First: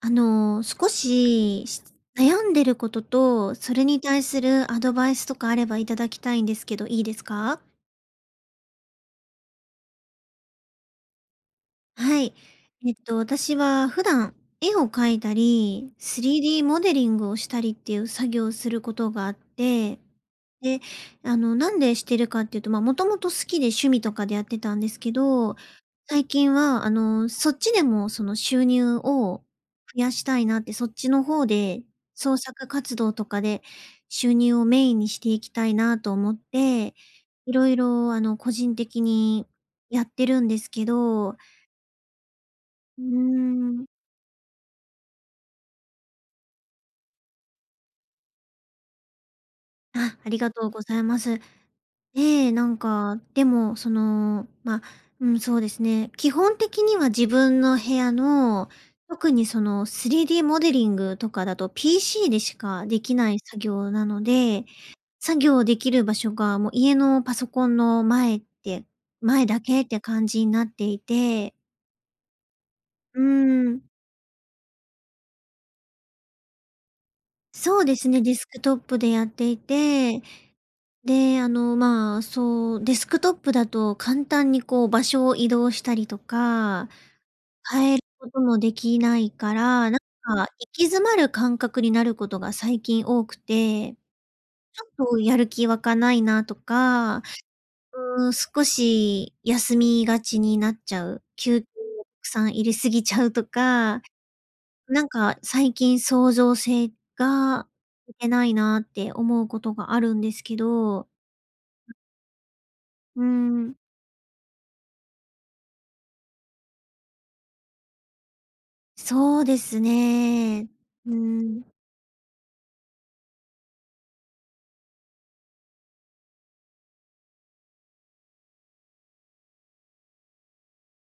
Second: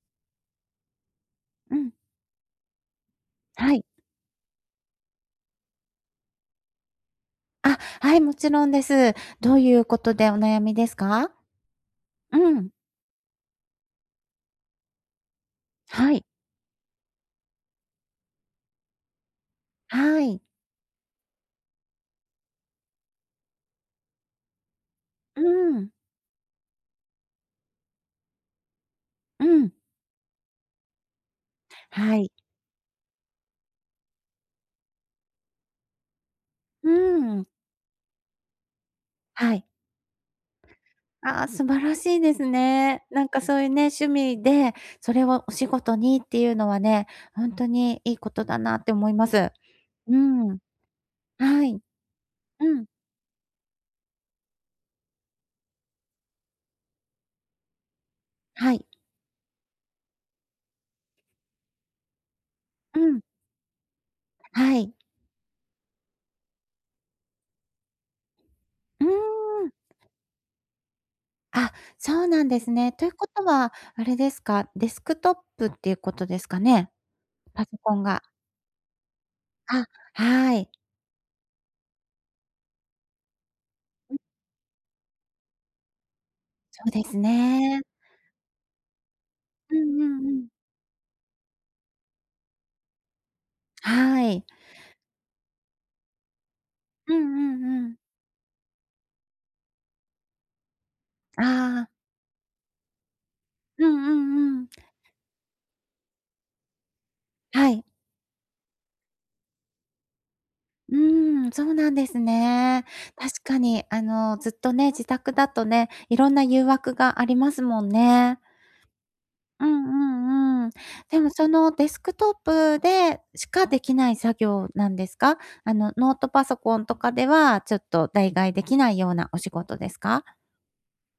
あの少しうん。悩んでることと、はそい。れに対するアドバイスとかあればいただきたいんですけど、いいですか？あ、はい、もちろんです。どういうことでお悩みですか？はい。うん。えっと私は普段絵を書いたり、はい。3D モデリングをしたりっていう作業をすることがあって、はい。で、あの、なんでしてるかっていうと、ま、もともと好きで趣味とかでやってたんですけうど、ん。最近は、あの、そっちでも、その、収入を増うん。やしたいなってそっちの方ではい。創作活動とかで収入をメインにしていきたいなと思っうて、ん。いろいろ、あの、個人的にはい。やってるんですけど。ああ、素晴らしいですうーね。なんかそういうね、ん。趣味でそれをお仕事にっていうのはね、ほんとにいいことだなって思います。うあ、ありがん。とうございます。はい。え、なうんん。か、でも、その、ま、うん、そうですね、基本的には自分の部屋のはい。特に、その、3D モデリングとかだと PC でしかうできん。ない作業なので、はい。作業できる場所が、もう、家のパソコンの前ってう前だーん。けって感じになっていて。あ、そうなんですね。といううことは、ん。あれですか？デスクトップっていうことですかね？パソそうコでンすね、が。デスクトップでやっていあ、て。はい。で、あの、ま、そう、デスクトップだと簡単に、こう、場所を移動したりとそか、うですね。変えこともできないかうら、なんんうんうかん。行き詰まる感覚になることが最近多くて。はい。ちょっと、やる気わかないなとうんか、うんうん。うーん、少し休みがちになっちゃう。きゅうああ。さん入れすぎちゃうとうんか。うんうん。なんか最近創造性がはい。てないなって思うことがあるんですけうどーん、そうなんですね。う確かん。にあのずっとね、自宅だとね、いろんな誘惑がありますもんね。そうでうんすうんうね。ん。うでもそん。の、デスクトップでしかできない作業なんですか？あのノートパソコンとかではちょっと、代替できないようなお仕事ですか？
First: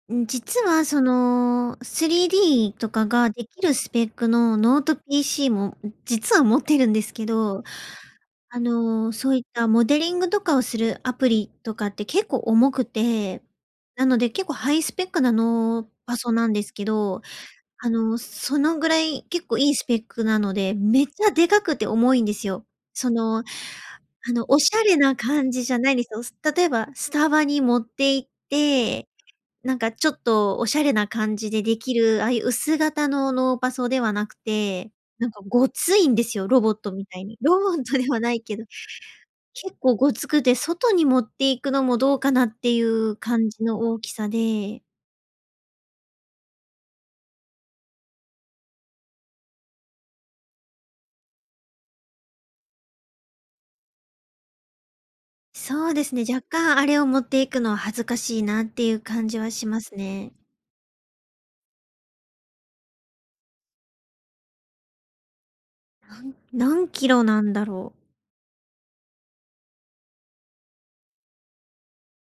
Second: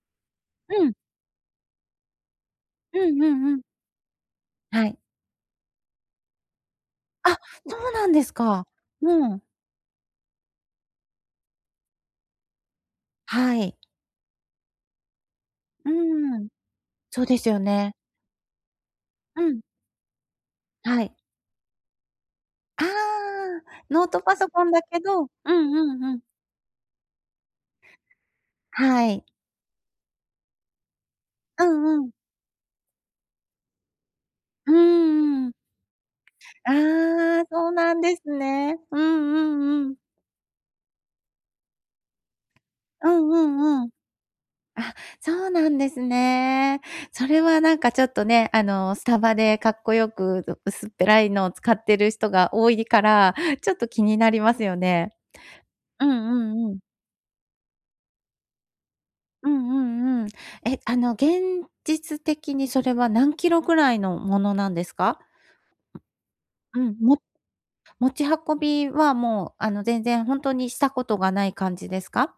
うん、実うはん。その、3Dとうかんうがでんうきん。るスペックのノーはトい。PC も実は持ってるんですけあ、ど。そうなんですあか。のうそういん。ったモデリングとかをするアプリとかって結構重くて、はい。なので結構ハイスペックなノーうパソーなん。んですけど、そうですよあね。の、そのぐらいう結構ん。いいスペックなのではめっい。ちゃでかくて重いんですよ。あその、ああ、ノートパのソおコしンだゃれけなど、うん感じじゃないんうでんすうよ。ん。例えばスタバに持っていっはて、い。なんかちょっとおしゃれな感じでうできんうん。る、ああいう薄型のノーパソではなくうんうて、なんかんうん。ごついんですよ、ロボットみたいに。ああ、ロそうボッなトんでではすないけど、ね。うんう結んう構ん。ごつくて外に持っていくのもどうかなっていううんう感じのんうん。大きさで。あ、そうなんですね。それはなんかちょっとね、あのスタバでかっこよくう薄っぺらいのを使ってる人が多いから、ちょっと気になりますよね。そうでうんすね、若うんう干ん。あれを持っていくのは恥ずかしいなっていう感じはうしんまうすんうん。ね。え、あの現実的にそれは何キロぐらいのものなんですか？なんう何ん、キもロなんだろう？持ち運びはもうあの全然ほんとにしたことがない感じですか？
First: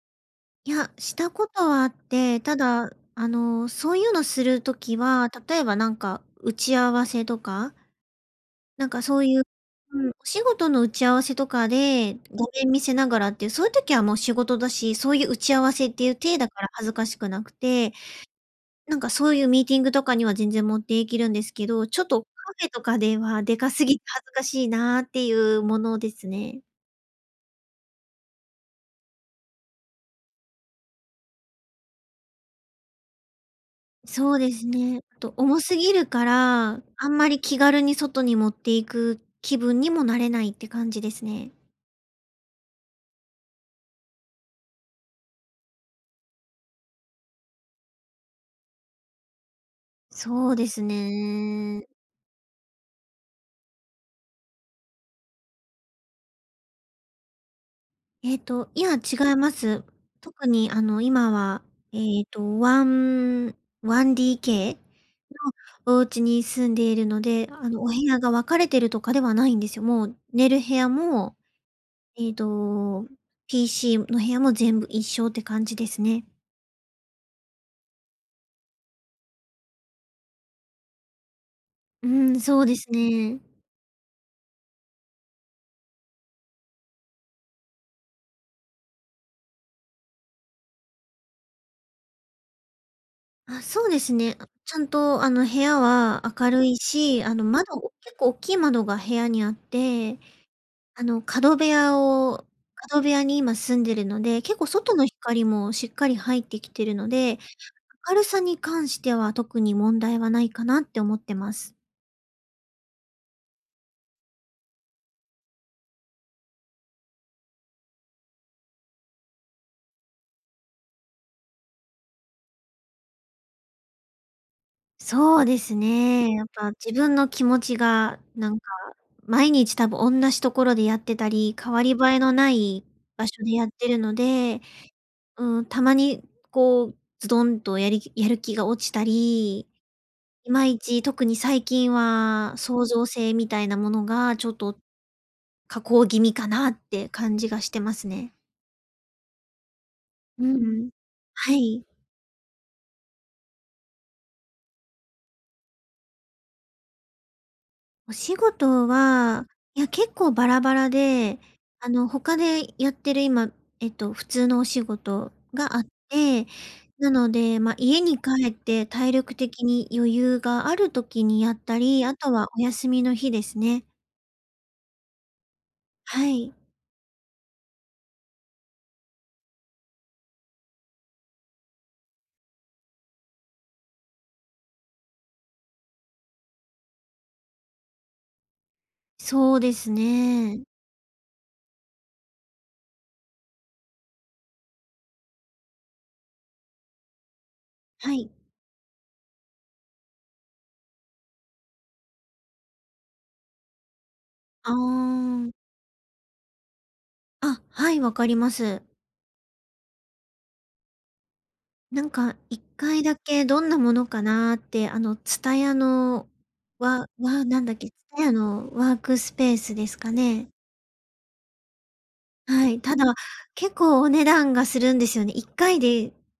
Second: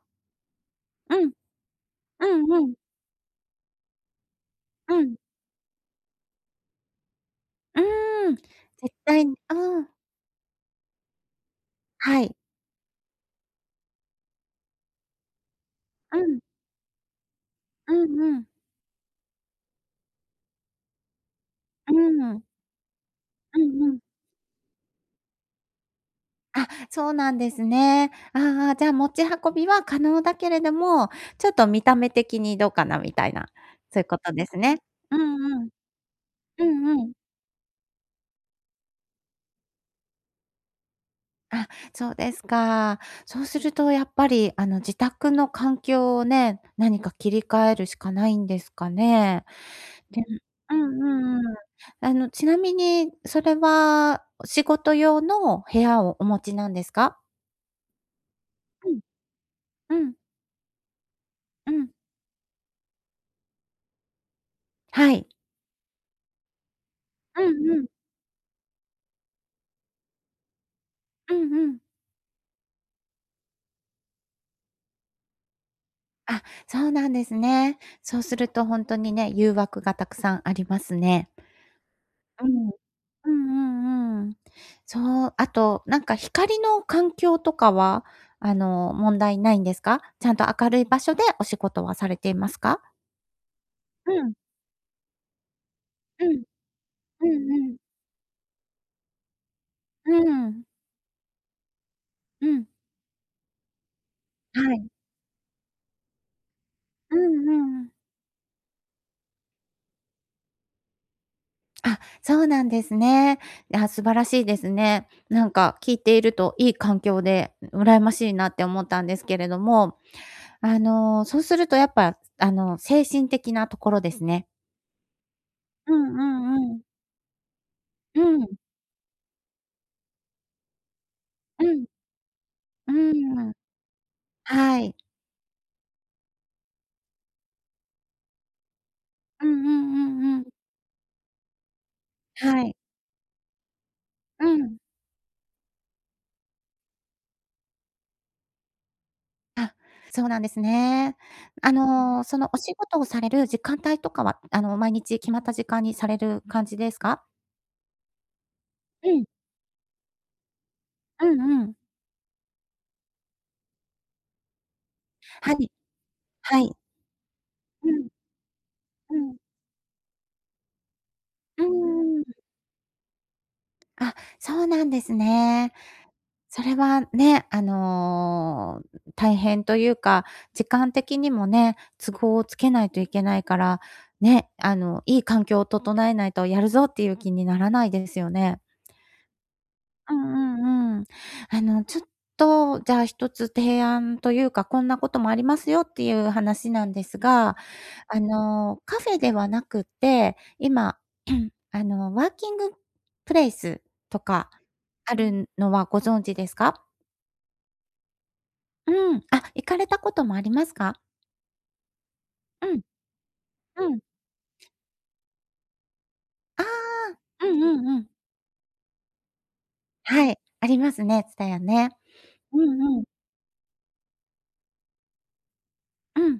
や、しうたん。ことはあっうて、んたうん。だ、あの、そういうのするう時ん。は、例えばなんか打ち合わせとか、うーん、絶なんかそ対、うういう、ん。うん、お仕事の打ち合わせとかではい。画面見せながらっていう、そういう時はもう仕事だし、そういう打ち合わせっていうう体ん。だから恥ずかしくなくて、うんうん。なんかそういうミーティングとかには全然持っていけるんですけど、うーちょっとカん。フェとかではでうかんすうぎん。て恥ずかしいなあっていうものですね。あ、そうなんですね。ああああ、じゃあ、持ち運びは可能だけれども、ちょっと見た目的にどうかなみたいな。そういうことそうでですすね。ね。うと重んうん。すぎるかうら、んうあんん。まり気軽に外に持っていく気分にもなれないって感じですね。あ、そうですか。そうするとやっぱり、あの自宅の環境をね、何か切り替えるしかないんですかね。で、そうでうすんうんうん。ね。あのちなみに、それは仕事用の部屋をお持ちなんですか？ええと、いうや、ん。違います。うん。特にあの今はうん。ええと、ワン1DKはい。のお家に住んでいるのうで、あんうの、おん。部屋が分かれているとかではないんですよ。もう寝る部屋うも、んうん。ええと、PC の部屋も全部一緒って感じですね。あ、そうなんですね。そうするとほんとにね、誘惑がたくさんありますね。うーん、うそうん。ですうね。んうんうん。そう、あとなんか光の環境とかは、あの問題ないんですか？ちゃんと明るい場所でお仕事はされていますか？あ、そうでうすん。ね。ちゃんと、あの、部屋はうん。明るいし、うんあの、うん。窓結構大きい窓が部屋にあっうて、んうん。あの、角部屋うをん。角部屋に今住んでるので、結は構い。外の光もしっかり入ってきてるのうで、んうん。明るさに関しては特に問題はないかなって思ってます。あ、そうなんですね。あ、素晴らしいですね。なんか、聞いているといい環境で、ん羨ましいなって思ったんですけれども、あの、そうするとやっぱ、あの、精神的なところですね。そうですうんうね。やっぱ、んうん。自分の気持ちがうなん。んか、毎日多分同じところでやってたり、う代わん。り映えのないう場ん所うでん。やってるので、はい。ん、たまにこう、ズドンとやりやる気が落ちたうんり、うんうんういん。まいち、特に最近は、はい。創造性みたいなものがちうょっと、ん。下降気味かなって感じがしてますね。あ、そうなんうでんすうん。ね。はあい。の、そのお仕事をされる時間帯とかは、あの、毎日決まった時間にされる感じですか？お仕事うん。は、いや結構バラバラうでんうん。あの他でやってる、今えっと普通のお仕事はい。があって。はい。なのでま、う家ん。に帰って体う力ん。的に余裕がある時にやっうたり、あーん。とはお休みの日ですね。あ、そうなんですね。はい。それはね、あの、大変というか、時間的にもね、都合をつけないといけないから、ね、あのいい環境を整えないとやるぞっていう気にならないですよね。そうですうね。んうんうん。あのちょっとじゃあ、1つ提案というか、こんなこともありますよっていう話なんですが、はあい。の、カフェではなくて、今 あのワーキングプレイスとかああるあ。のはご存知ですか？あ、はい、わかります。うん。あ、行かれたこともありますか？なんかいっうん。かいだけどんなうもん。のかなって、あの TSUTAYA の、ああ、わわうんなんだっうんけうん。？TSUTAYA のワークスペースですかはい、ね。ありますね、TSUTAYA ね。うはい、たんうん。だ結構お値段がするんですよね。1回で。うん。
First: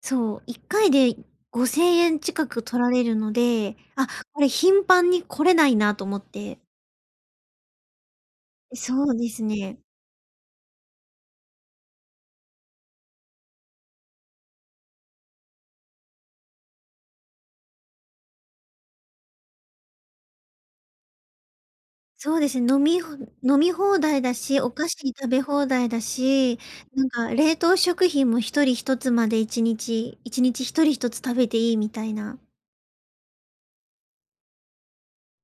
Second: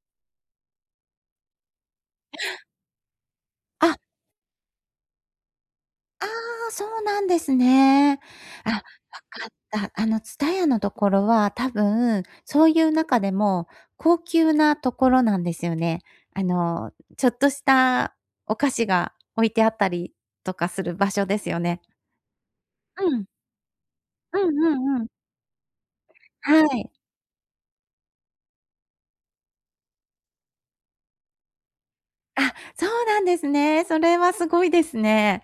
そう、1回で5000円近く取られるので、あ！あこれ頻繁に来れないなと思っあて。あ、そうなんですね。あ、わそうですかっね。た。あの TSUTAYA のところは多分、そういう中でも高級なところなんですよね。あの、ちょっとしたお菓子が置いてあったりとかする場所ですよね。そうですね、飲みうん。飲み放題だうんし、うお菓ん子うん。食べ放題だし、はい。なんか冷凍食品も1人1つまで1日、1日1人1つ食べていいみたいな。あ、そうなんですね。それはすごいですね。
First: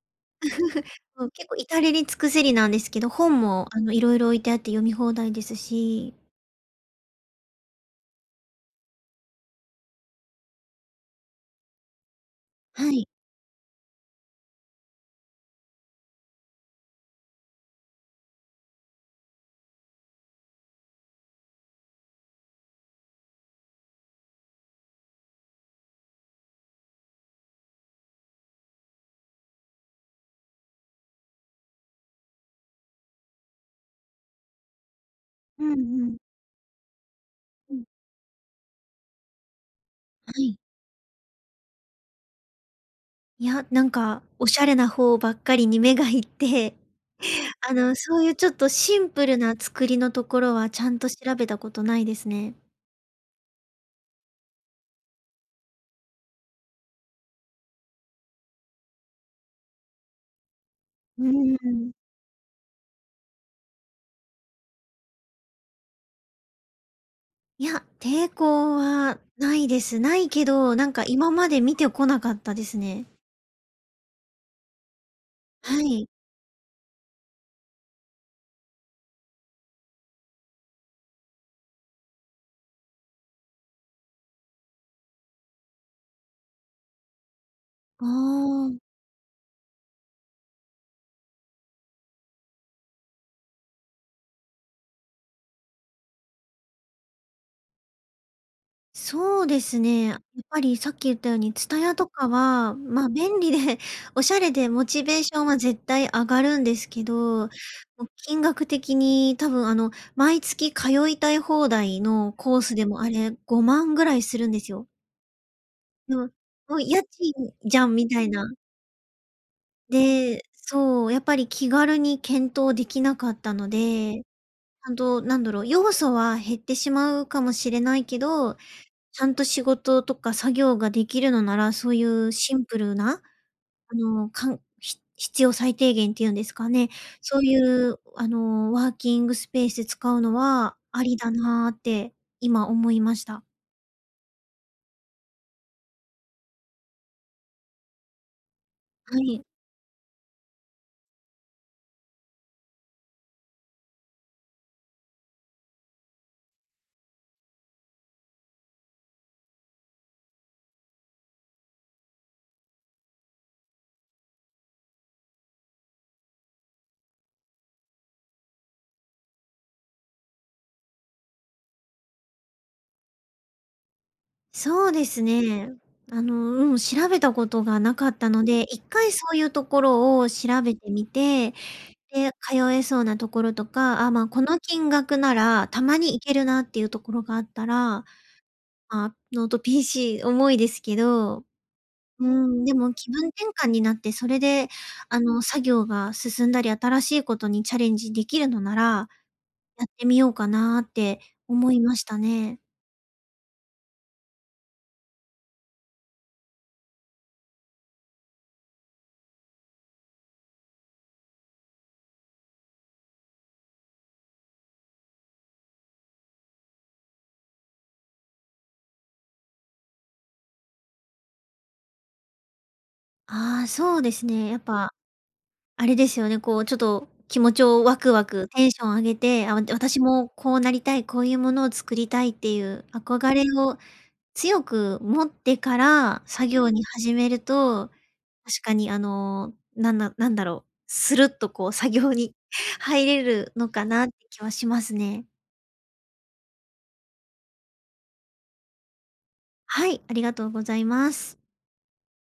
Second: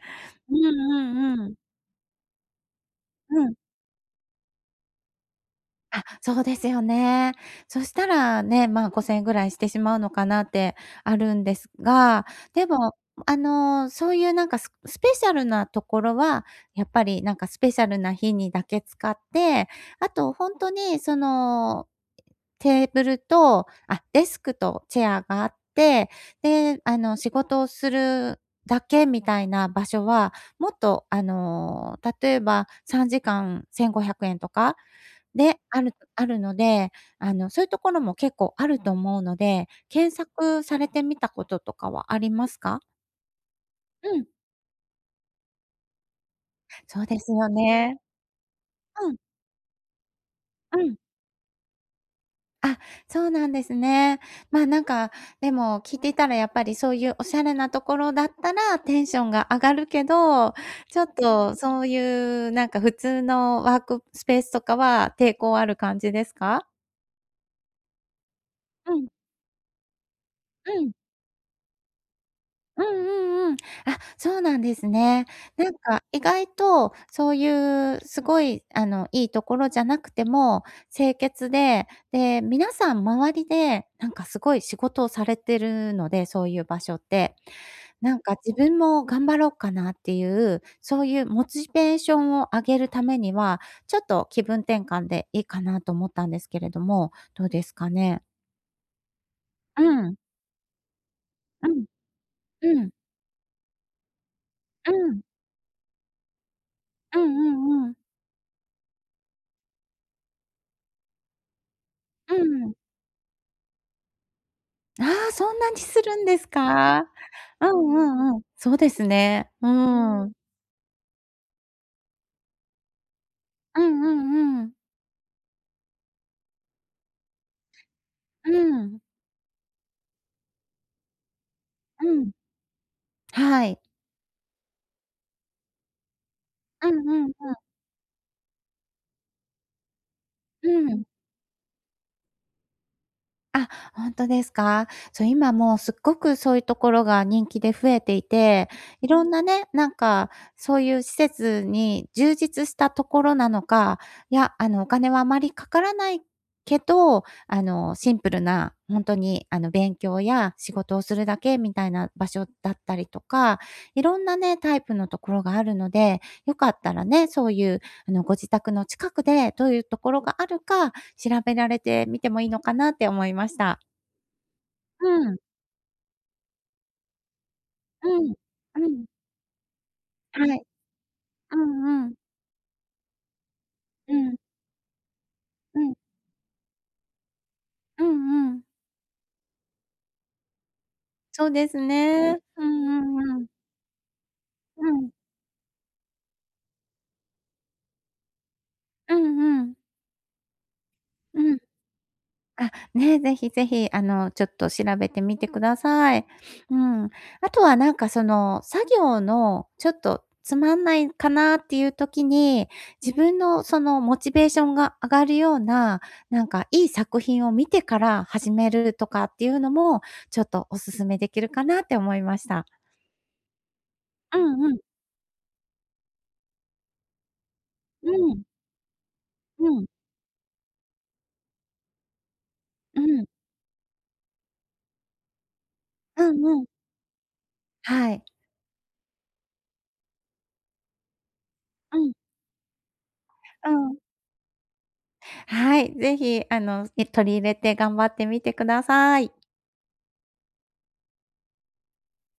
うん うんう結ん。構至れり尽くせりなんですけど、本うん。もあのいろいろ置いてあって読み放題ですあ、し。そうですよね。そしたらね、ま、5000円ぐらいしてしまうのかなってあるんですが、ではも、い。あの、そういうなんかススペシャルなところはやっぱりなんかスペシャルな日にだけ使って、あと本当にそのテーブルと、あ、デスクとチェアがあって、で、あの、仕事をするだけみたいな場所はもっと、あの、例えば3時間1500円とか？で、うんあるうん。あるので、あの、そういううとん。ころも結構あると思うので、検はい。索されてみたこととかはありますか？いや、なんうかん。おしゃれな方ばっかりに目がいって、そうですよあの、ね。そういうちょっとシンうん。プルな作りのところはちうゃん。んと調べたことないですね。あ、そうなんですね。ま、なんか、でも聞いていたらやっぱり、そういうおしゃれなところだったら、テンションが上がるけど、ちょっうんとうそうん。いう、なんか普通のワークスペースとかは抵抗ある感じですか？いや、抵抗うん。はないです。ないけど、うなん。んか今まで見てこなかったですうんね。うんうん。あ、そうなんですね。なんはかい。意外とそういう、すごいあの、いいところじゃなくても、清潔でで、皆さん周りでなんかすごい仕事をされてるので、そういう場所って。あなんか自分あ。も頑張ろっかなっていう、そういうモチベーションを上げるためには、ちょっと気分転換でいいかなと思ったんですけれども、どうですかね？そうですうね。やん。っぱりさっき言ったようにうん。TSUTAYA とかは、うん。ま、便利でおしゃれでモうチベん。ーションは絶対上がるんですけうんど、も、うんうん。金額的に多分あの、毎月通いたい放題のうコーん。スでもあれ、5万ぐらいするんですよ。ああ、そんなにすうるんん、ですもう家か。賃うじゃんんうみたいんうん、な。そうですね。うん。で、そう、やっぱり気軽に検討できなかったのうんうで、んうん。ほんと、何だろう、要素は減ってしまうかもしれないけうど、ん。ちゃんと仕事とか作業ができるのならそういうん。うシンプルな、はい。あの、かんひ必要最低限っていうんですかね。うんうんそうういん。うあの、ワーキングスペース使うのうはあん。りだなって今思いました。あ、ほんとですか。そう、今もう、すっごくそういうところが人気で増えていて、いはろんない。ね、なんかそういう施設に充実したところなのか、いや、あの、お金はあまりかからないけど、あの、シンプルな、ほんとにあの、勉強や仕事をするだけみたいな場所だったりとか、いろんなね、タイプのところがあるので、よかったらね、そういう、あの、ご自宅の近くでどういうところがあるか調べられてみてもいいのかなって思いました。そうですうん。ね。あの、うん、調べたことがなかうったん、ので、いっうかん。いそういうところをは調い。べてみて、うんうん。で、通えそうなところとか、あ、うま、ん。この金額なら、うたん。まに行けるなっていうところがあったうら、んうん。あ、ノート PC 重いですけど、うそうですーね、うん、でも気んう分んう転ん。換になって、それで、うん。あの、作業が進んだり新しいことにチャレンジできるのならうんうん。やってみようかなってうん、思いましたね。あ、ね、ぜひぜひ、あの、ちょっと調べてみて下さい。うん、後は何か、その作業の、ちょっとつまんないかなっていう時に自分の、その、モチベーションが上がるような、何か良い作品を見てから始めるとかっていうのも、ちょっとお勧め出来るかなって思いました。ああ、そうですうね、やっんうん。ぱ、あれですよね、こう、ちょと気持ちをワうクワん。ク、テンション上げて「あ、わうん。私もこうなりたい。こういうものを作りたい」っていううん。憧れを強く持ってからうん作うん。業に始めると、はい。確かに、あの、なんななんだろう、スルッとこう、作うん。業に入れるのうかん。なって気はしますね。はい、ぜひ、あの、ね、取り入れて、頑張ってみて下さい。はい、ありがとうございます。